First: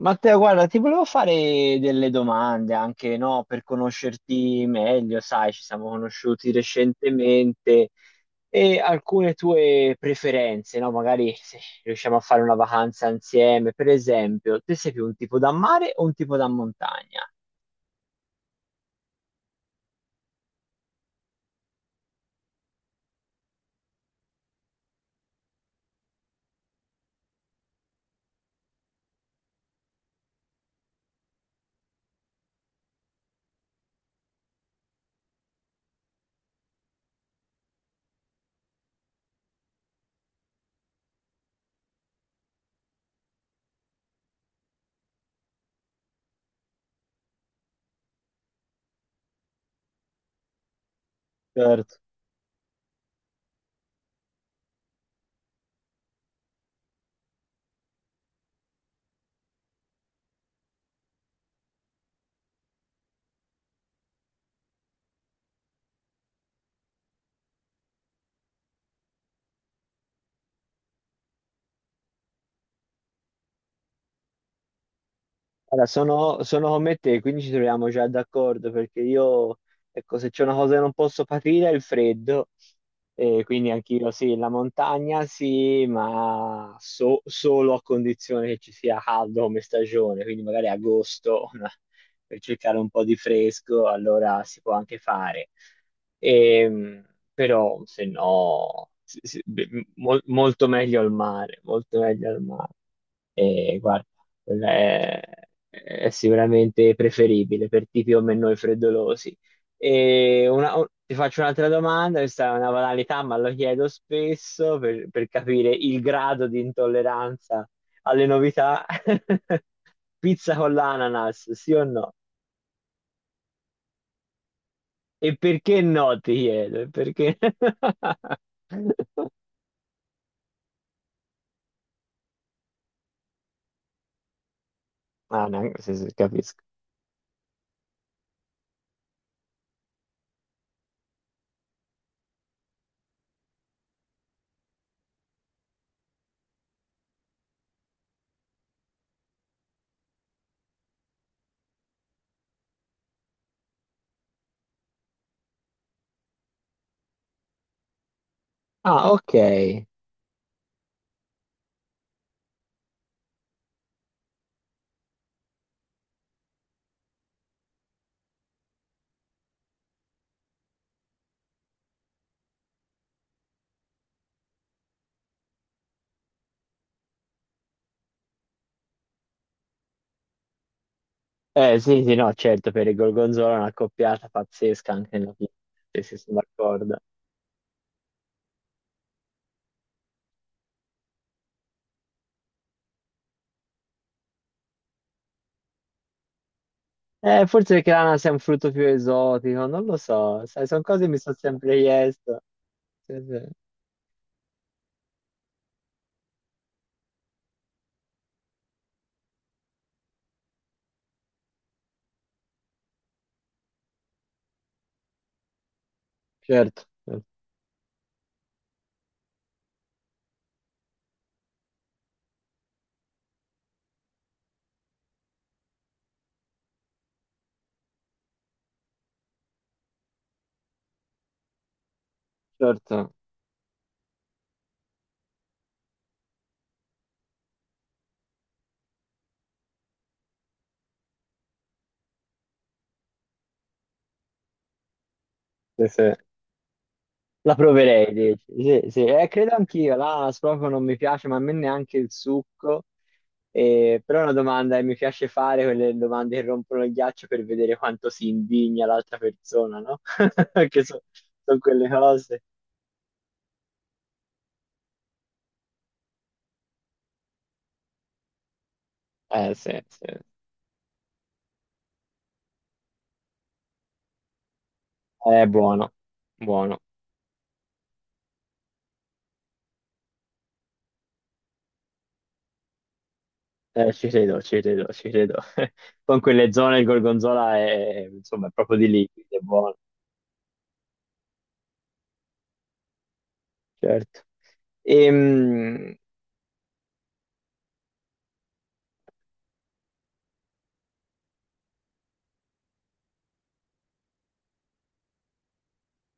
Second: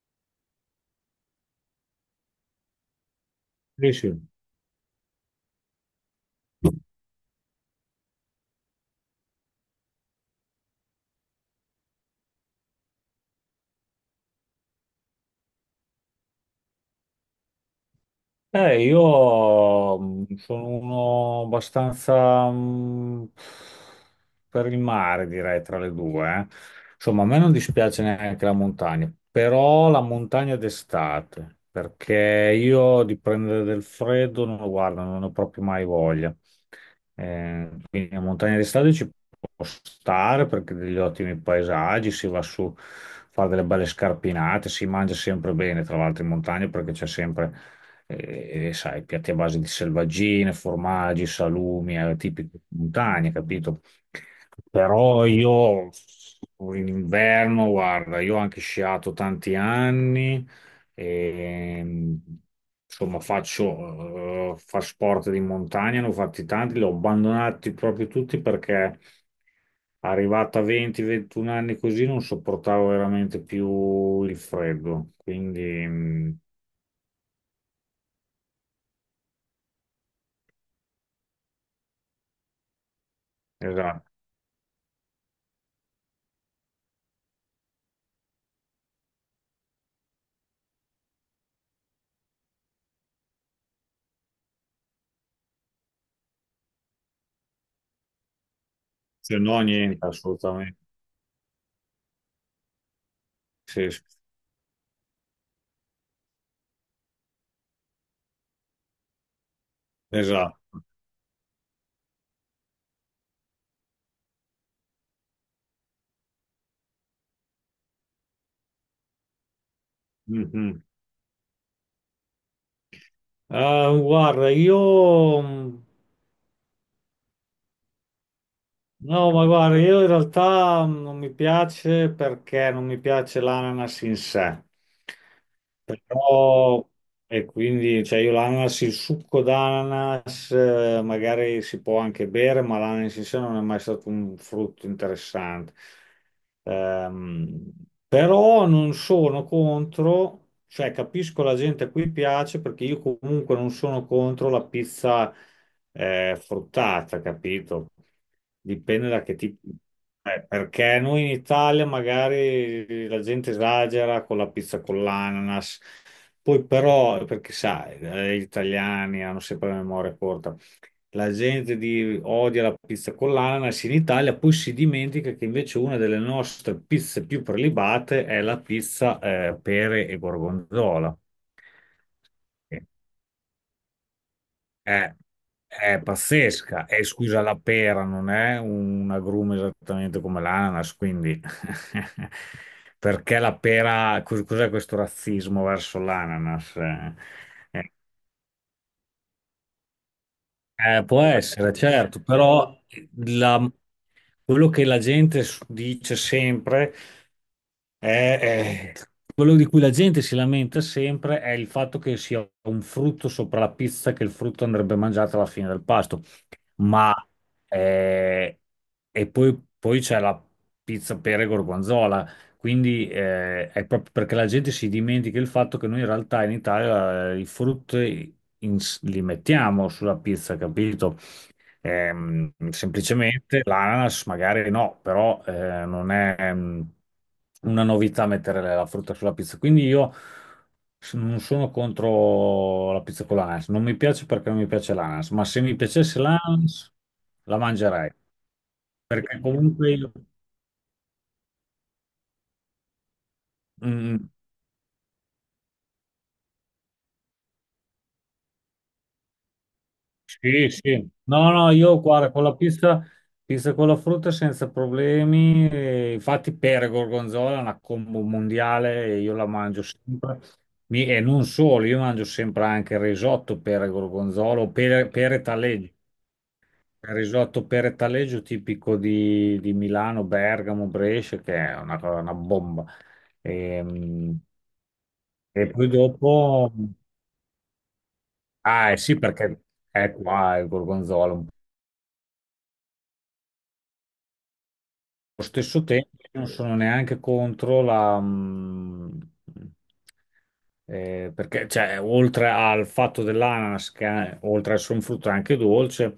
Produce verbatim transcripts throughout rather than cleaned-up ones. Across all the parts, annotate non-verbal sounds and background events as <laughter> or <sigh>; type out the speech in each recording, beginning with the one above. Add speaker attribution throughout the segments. Speaker 1: Matteo, guarda, ti volevo fare delle domande anche, no, per
Speaker 2: Sì, sì.
Speaker 1: conoscerti meglio, sai, ci siamo conosciuti recentemente e alcune tue preferenze, no? Magari se riusciamo a fare una vacanza insieme, per esempio, te sei più un tipo da mare o un tipo da montagna?
Speaker 2: Eh, io mh, sono uno abbastanza mh, per il mare, direi, tra le due. eh. Insomma, a me non dispiace neanche la montagna, però la montagna d'estate, perché io di prendere del freddo non lo guardo, non ho proprio mai voglia. Eh, quindi la montagna d'estate ci può stare perché degli ottimi paesaggi, si va su, fa delle belle scarpinate, si mangia sempre bene, tra l'altro in montagna perché c'è sempre e, e sai, piatti a base di selvaggine, formaggi, salumi,
Speaker 1: Certo.
Speaker 2: eh, tipici di montagna, capito? Però io in inverno, guarda, io ho anche sciato tanti anni, e, insomma, faccio, eh, fa sport di montagna, ne ho fatti tanti, li ho abbandonati proprio tutti perché arrivata a venti ventuno anni così non sopportavo veramente più il freddo. Quindi,
Speaker 1: Allora,
Speaker 2: mm,
Speaker 1: sono, sono come te, quindi ci troviamo già d'accordo perché io, ecco, se c'è una cosa che non posso patire è il freddo, e quindi
Speaker 2: esatto.
Speaker 1: anch'io sì, la montagna sì, ma so- solo a condizione che ci sia caldo come stagione, quindi magari agosto <laughs> una- per cercare un po' di fresco, allora si può anche fare. Ehm, Però se no, sì,
Speaker 2: Se
Speaker 1: sì,
Speaker 2: no,
Speaker 1: beh,
Speaker 2: niente,
Speaker 1: mol- molto
Speaker 2: assolutamente.
Speaker 1: meglio al mare, molto meglio al mare. E
Speaker 2: Sì, sì,
Speaker 1: guarda è, è sicuramente preferibile per tipi come noi freddolosi. E una-
Speaker 2: esatto.
Speaker 1: o- ti faccio un'altra domanda, questa è una banalità, ma lo chiedo spesso per, per capire il grado di intolleranza alle novità. <laughs> Pizza con
Speaker 2: Mhm.
Speaker 1: l'ananas, sì o no?
Speaker 2: Ah, guarda, io...
Speaker 1: E perché
Speaker 2: mh,
Speaker 1: no, ti chiedo, e perché... <laughs>
Speaker 2: No, ma guarda, io in realtà mh, non mi piace perché non mi piace l'ananas in sé.
Speaker 1: Ah, no, sì, sì, capisco.
Speaker 2: Però... E quindi, cioè, io l'ananas, il succo d'ananas, eh, magari si può anche bere, ma l'ananas in sé non è mai stato un frutto interessante. Ehm, Però non sono contro, cioè capisco la gente a cui piace perché io comunque non sono contro la pizza eh, fruttata, capito? Dipende
Speaker 1: Ah,
Speaker 2: da che tipo.
Speaker 1: ok.
Speaker 2: Eh, perché noi in Italia magari la gente esagera con la pizza con l'ananas, poi però, perché sai, eh, gli italiani hanno sempre la memoria corta. La gente di- odia la pizza con l'ananas in Italia, poi si dimentica che invece una delle nostre pizze più prelibate è la pizza eh, pere e gorgonzola.
Speaker 1: Eh sì, sì, no, certo,
Speaker 2: Sì.
Speaker 1: per il Gorgonzola è una coppiata pazzesca
Speaker 2: È,
Speaker 1: anche nella pizza,
Speaker 2: è
Speaker 1: sì, sì, sono
Speaker 2: pazzesca.
Speaker 1: d'accordo.
Speaker 2: E scusa, la pera non è un agrume esattamente come l'ananas, quindi <laughs> perché la pera, cos- cos'è questo razzismo verso l'ananas? Eh,
Speaker 1: Eh, forse perché
Speaker 2: eh,
Speaker 1: l'ananas è un frutto più esotico, non lo so, sai, sono cose
Speaker 2: Eh,
Speaker 1: che mi
Speaker 2: può
Speaker 1: sono
Speaker 2: essere,
Speaker 1: sempre
Speaker 2: certo,
Speaker 1: chiesto.
Speaker 2: però
Speaker 1: Sì, sì.
Speaker 2: la- quello che la gente s- dice sempre è, è- quello di cui la gente si lamenta sempre è il fatto che sia un frutto sopra la pizza, che il frutto andrebbe mangiato alla fine del pasto,
Speaker 1: Certo,
Speaker 2: ma eh, e poi, poi c'è la pizza pere gorgonzola, quindi eh, è proprio perché la gente si dimentica il fatto che noi in realtà in Italia eh, i frutti in- li mettiamo sulla pizza, capito? Ehm,
Speaker 1: certo,
Speaker 2: semplicemente l'ananas magari no, però eh, non è ehm, una novità mettere la frutta sulla pizza. Quindi io s- non sono contro la pizza con l'ananas. Non mi piace perché non mi piace l'ananas, ma se mi
Speaker 1: sì, sì.
Speaker 2: piacesse l'ananas
Speaker 1: La
Speaker 2: la mangerei.
Speaker 1: proverei, dici. Sì, sì, eh,
Speaker 2: Perché
Speaker 1: credo
Speaker 2: comunque
Speaker 1: anch'io,
Speaker 2: io,
Speaker 1: l'ananas proprio non mi piace, ma a me neanche il succo, eh, però è
Speaker 2: Mm,
Speaker 1: una domanda che mi piace fare, quelle domande che rompono il ghiaccio per vedere quanto si indigna l'altra persona, no? <laughs>
Speaker 2: sì,
Speaker 1: Perché
Speaker 2: sì. No,
Speaker 1: sono
Speaker 2: no,
Speaker 1: quelle
Speaker 2: io guarda,
Speaker 1: cose.
Speaker 2: con la pizza, pizza con la frutta senza problemi. E infatti per gorgonzola è una combo mondiale e io la
Speaker 1: Eh sì,
Speaker 2: mangio
Speaker 1: sì.
Speaker 2: sempre. Mi- e non solo, io mangio sempre anche il risotto per gorgonzola o per, pere
Speaker 1: È
Speaker 2: taleggio.
Speaker 1: buono, buono.
Speaker 2: Il risotto pere taleggio tipico di, di Milano, Bergamo, Brescia, che è una, cosa- una bomba. E,
Speaker 1: Eh, ci credo, ci credo, ci credo.
Speaker 2: e
Speaker 1: <laughs>
Speaker 2: poi
Speaker 1: Con
Speaker 2: dopo...
Speaker 1: quelle zone il gorgonzola è, insomma, è proprio di
Speaker 2: Ah, eh
Speaker 1: lì,
Speaker 2: sì,
Speaker 1: quindi è
Speaker 2: perché
Speaker 1: buono,
Speaker 2: è qua il gorgonzola.
Speaker 1: certo.
Speaker 2: Allo stesso
Speaker 1: Ehm,
Speaker 2: tempo, io non sono neanche contro la... mh, eh, perché, cioè, oltre al fatto dell'ananas, che è- oltre ad essere un frutto è anche dolce,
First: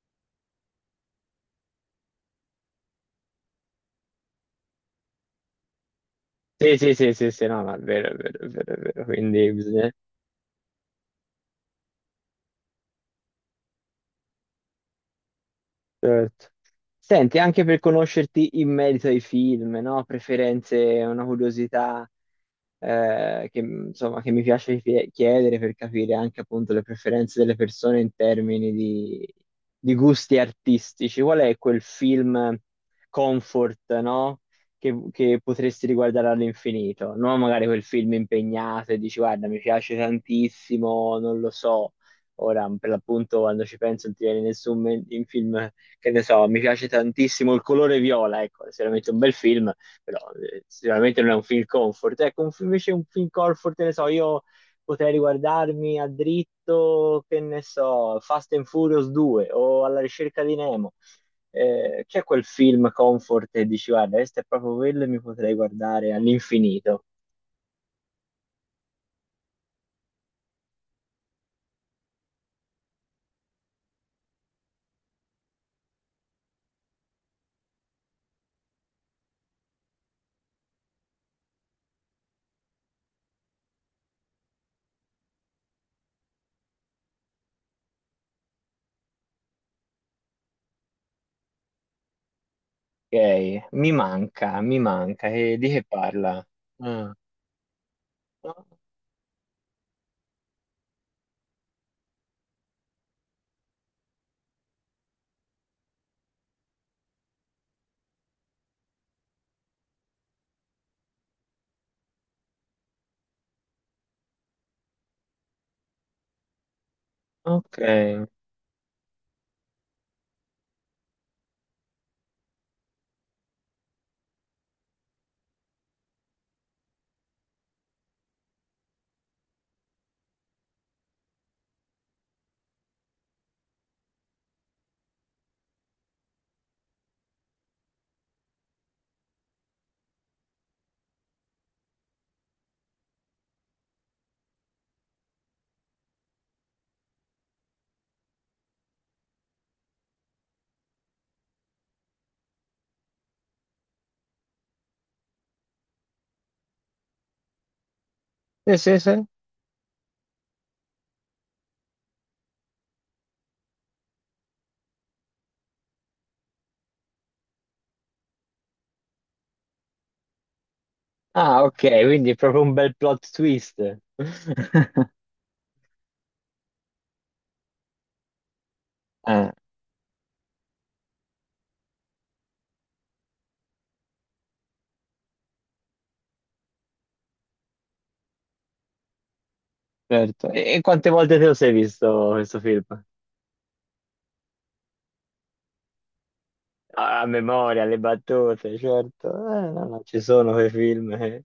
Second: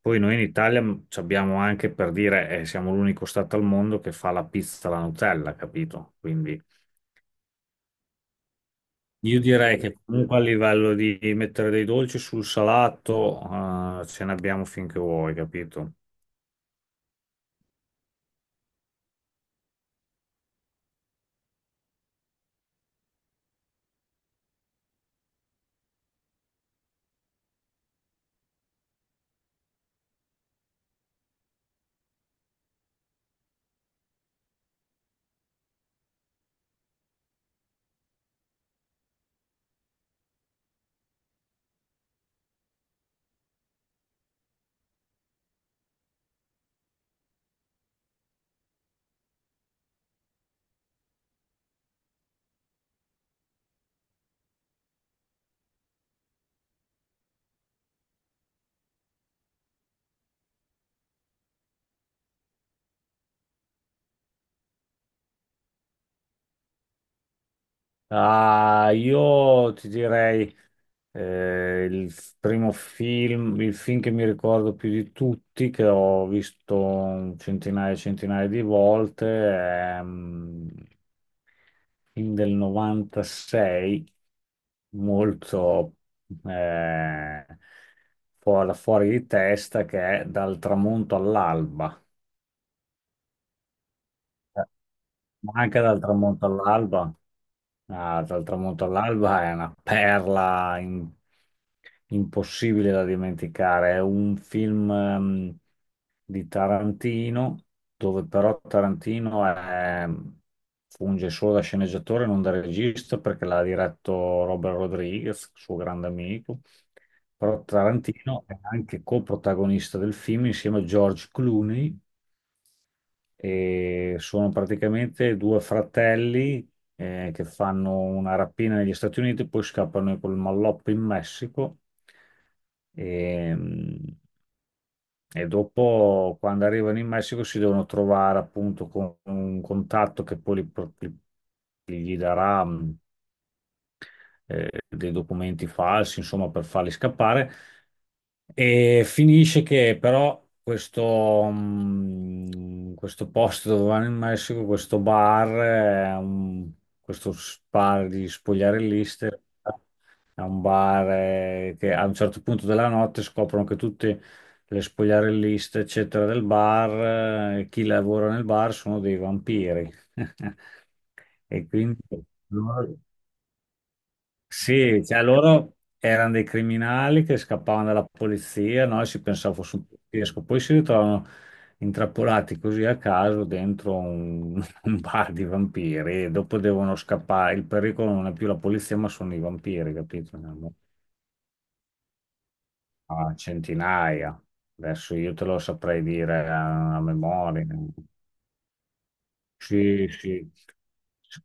Speaker 2: poi noi in Italia mh, ci abbiamo anche, per dire, eh, siamo l'unico stato al mondo che fa la pizza alla Nutella, capito? Quindi
Speaker 1: sì, sì, sì, sì, sì, no, no, è vero, è vero, è vero, è vero.
Speaker 2: io
Speaker 1: Quindi
Speaker 2: direi
Speaker 1: bisogna...
Speaker 2: che comunque a livello di mettere dei dolci sul salato, eh, ce ne abbiamo finché vuoi, capito?
Speaker 1: Certo. Senti, anche per conoscerti in merito ai film, no? Preferenze, una curiosità eh, che, insomma, che mi piace chie- chiedere per capire anche appunto le preferenze delle persone in termini di, di gusti artistici. Qual è quel film comfort, no? Che, che potresti riguardare all'infinito? Non magari quel film impegnato e dici, guarda, mi piace tantissimo, non lo so. Ora, per l'appunto, quando ci penso, non ti viene nessun me- in film che ne so, mi piace tantissimo il colore viola, ecco, è sicuramente un bel film, però eh, sicuramente non è un film comfort. Ecco, un film- invece un film comfort, che ne so, io potrei riguardarmi a dritto, che ne so, Fast and Furious due o Alla ricerca di Nemo. Eh, c'è quel film comfort e dici, guarda, questo è proprio quello e mi potrei guardare all'infinito.
Speaker 2: Ah, io ti direi... Eh, il f- primo film, il film che mi ricordo più di tutti, che ho visto centinaia e centinaia di volte, è mm, film del novantasei, molto eh, fu- fuori di testa, che è Dal tramonto all'alba.
Speaker 1: Ok, mi manca,
Speaker 2: Eh,
Speaker 1: mi manca.
Speaker 2: Ma
Speaker 1: E di
Speaker 2: anche
Speaker 1: che
Speaker 2: dal
Speaker 1: parla?
Speaker 2: tramonto
Speaker 1: Ah,
Speaker 2: all'alba. Ah, dal tramonto all'alba è una perla im- impossibile da dimenticare. È un film ehm, di Tarantino, dove però Tarantino è- funge solo da sceneggiatore, non da regista, perché l'ha diretto Robert Rodriguez, suo grande amico. Però
Speaker 1: ok.
Speaker 2: Tarantino è anche coprotagonista del film insieme a George Clooney e sono praticamente due fratelli eh, che fanno una rapina negli Stati Uniti, poi scappano col malloppo in Messico e, e dopo, quando arrivano in Messico, si devono trovare appunto con un contatto che poi li- li- gli darà mh, eh, dei documenti falsi, insomma, per farli scappare. E finisce che però questo, mm, questo posto dove vanno in Messico, questo bar, è un- questo bar di
Speaker 1: Sì, sì, sì.
Speaker 2: spogliarelliste, è un bar eh, che a un certo punto della notte scoprono che tutte le spogliarelliste, eccetera, del bar, eh, chi lavora nel bar sono dei vampiri. <laughs>
Speaker 1: Ah,
Speaker 2: E quindi
Speaker 1: ok, quindi è proprio un bel plot twist. <laughs>
Speaker 2: sì, cioè loro erano dei criminali che scappavano dalla polizia, no? E si
Speaker 1: Ah,
Speaker 2: pensava fosse un poliziesco, poi si ritrovano intrappolati così a caso dentro un, <laughs> un bar di vampiri e dopo devono scappare. Il pericolo non è più la polizia, ma sono i vampiri, capito? Ne
Speaker 1: certo.
Speaker 2: hanno
Speaker 1: E, e quante volte te lo sei visto questo film?
Speaker 2: a centinaia. Adesso io te lo saprei dire a, a
Speaker 1: Ah, a
Speaker 2: memoria.
Speaker 1: memoria, le battute, certo. Eh, no, no,
Speaker 2: Sì,
Speaker 1: ci
Speaker 2: sì.
Speaker 1: sono quei film. Eh.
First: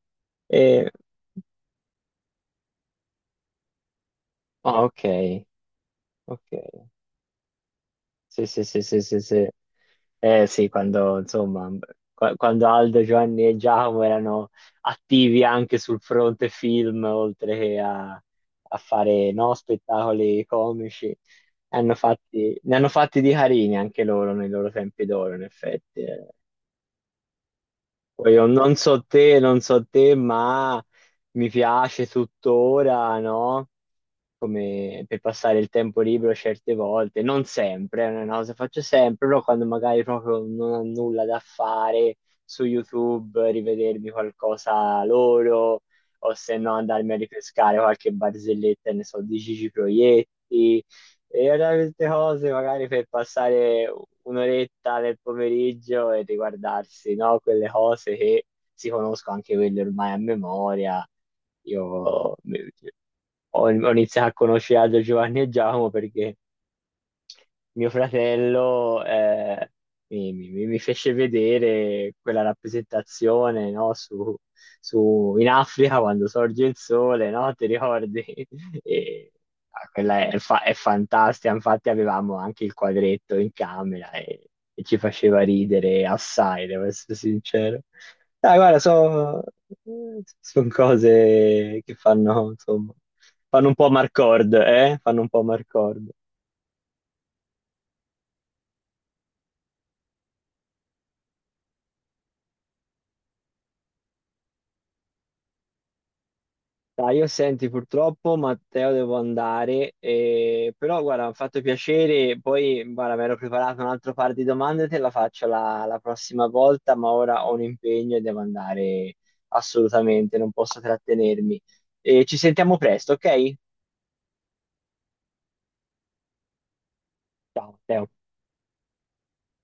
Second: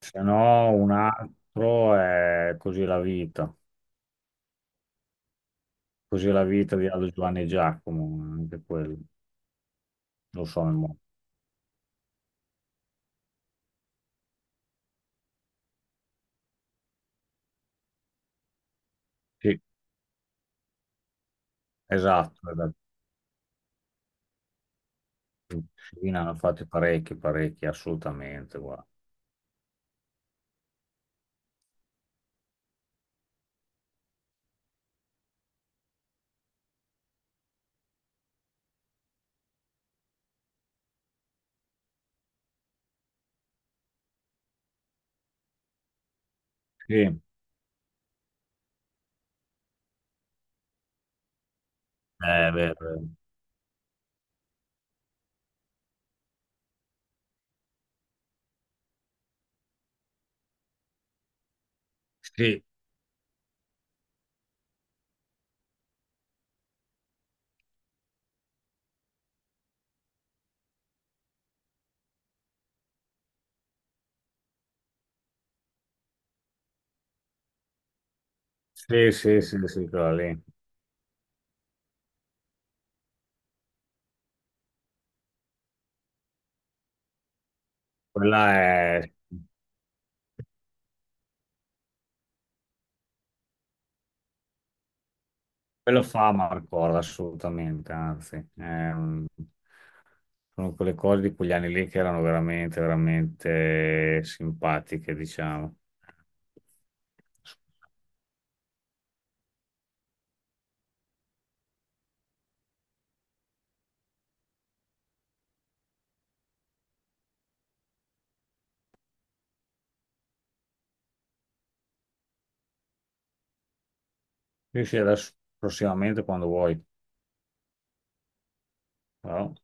Speaker 2: Se no,
Speaker 1: E-
Speaker 2: un altro è così la vita.
Speaker 1: ah, ok,
Speaker 2: Così la vita
Speaker 1: ok.
Speaker 2: di Aldo Giovanni e Giacomo,
Speaker 1: Sì,
Speaker 2: anche
Speaker 1: sì, sì,
Speaker 2: quello,
Speaker 1: sì, sì, sì.
Speaker 2: lo
Speaker 1: Eh
Speaker 2: so,
Speaker 1: sì,
Speaker 2: il mo-
Speaker 1: quando insomma, qua- quando Aldo, Giovanni e Giacomo erano attivi anche sul fronte film, oltre che a, a fare no,
Speaker 2: sì,
Speaker 1: spettacoli comici, hanno
Speaker 2: esatto,
Speaker 1: fatti- ne
Speaker 2: esatto.
Speaker 1: hanno fatti di carini anche loro nei loro tempi d'oro, in effetti.
Speaker 2: Sì, ne
Speaker 1: Eh.
Speaker 2: hanno fatti parecchi, parecchi,
Speaker 1: Poi io
Speaker 2: assolutamente,
Speaker 1: non
Speaker 2: guarda.
Speaker 1: so te, non so te, ma mi piace tuttora, no? Come per passare il tempo libero certe volte, non sempre, non è una cosa che faccio sempre, però quando magari proprio non ho nulla da fare su YouTube, rivedermi qualcosa loro, o se no
Speaker 2: Sì,
Speaker 1: andarmi
Speaker 2: eh,
Speaker 1: a ripescare qualche barzelletta, ne so, di Gigi Proietti, e allora queste cose
Speaker 2: beh,
Speaker 1: magari per passare un'oretta del pomeriggio e riguardarsi, no? Quelle cose che si conosco anche quelle ormai a memoria. Io
Speaker 2: sì,
Speaker 1: ho, ho iniziato a conoscere Aldo, Giovanni e Giacomo perché mio fratello eh, mi, mi- mi fece vedere quella rappresentazione, no, su, su- in Africa quando sorge il sole, no? Ti ricordi? <laughs>
Speaker 2: sì,
Speaker 1: E,
Speaker 2: sì, sì,
Speaker 1: ah,
Speaker 2: sì, quella
Speaker 1: quella è,
Speaker 2: lì.
Speaker 1: fa- è fantastica, infatti avevamo anche il quadretto in camera e, e ci faceva ridere assai, devo essere sincero.
Speaker 2: Quella
Speaker 1: Dai, guarda,
Speaker 2: è...
Speaker 1: sono cose che fanno, insomma, fanno un po' Marcord, eh? Fanno un po'
Speaker 2: Quello
Speaker 1: Marcord.
Speaker 2: fa Marcola, assolutamente, anzi. Ehm, sono quelle cose di quegli anni lì che erano veramente, veramente simpatiche, diciamo.
Speaker 1: Dai, io senti purtroppo Matteo devo andare, eh, però guarda, mi ha fatto piacere, poi guarda, mi ero preparato un altro par di domande, te la faccio la, la prossima volta, ma ora ho un impegno e devo andare assolutamente, non posso trattenermi. Eh, ci sentiamo presto, ok?
Speaker 2: Sì, sì, adesso prossimamente quando vuoi.
Speaker 1: Ciao, Matteo.
Speaker 2: Ciao.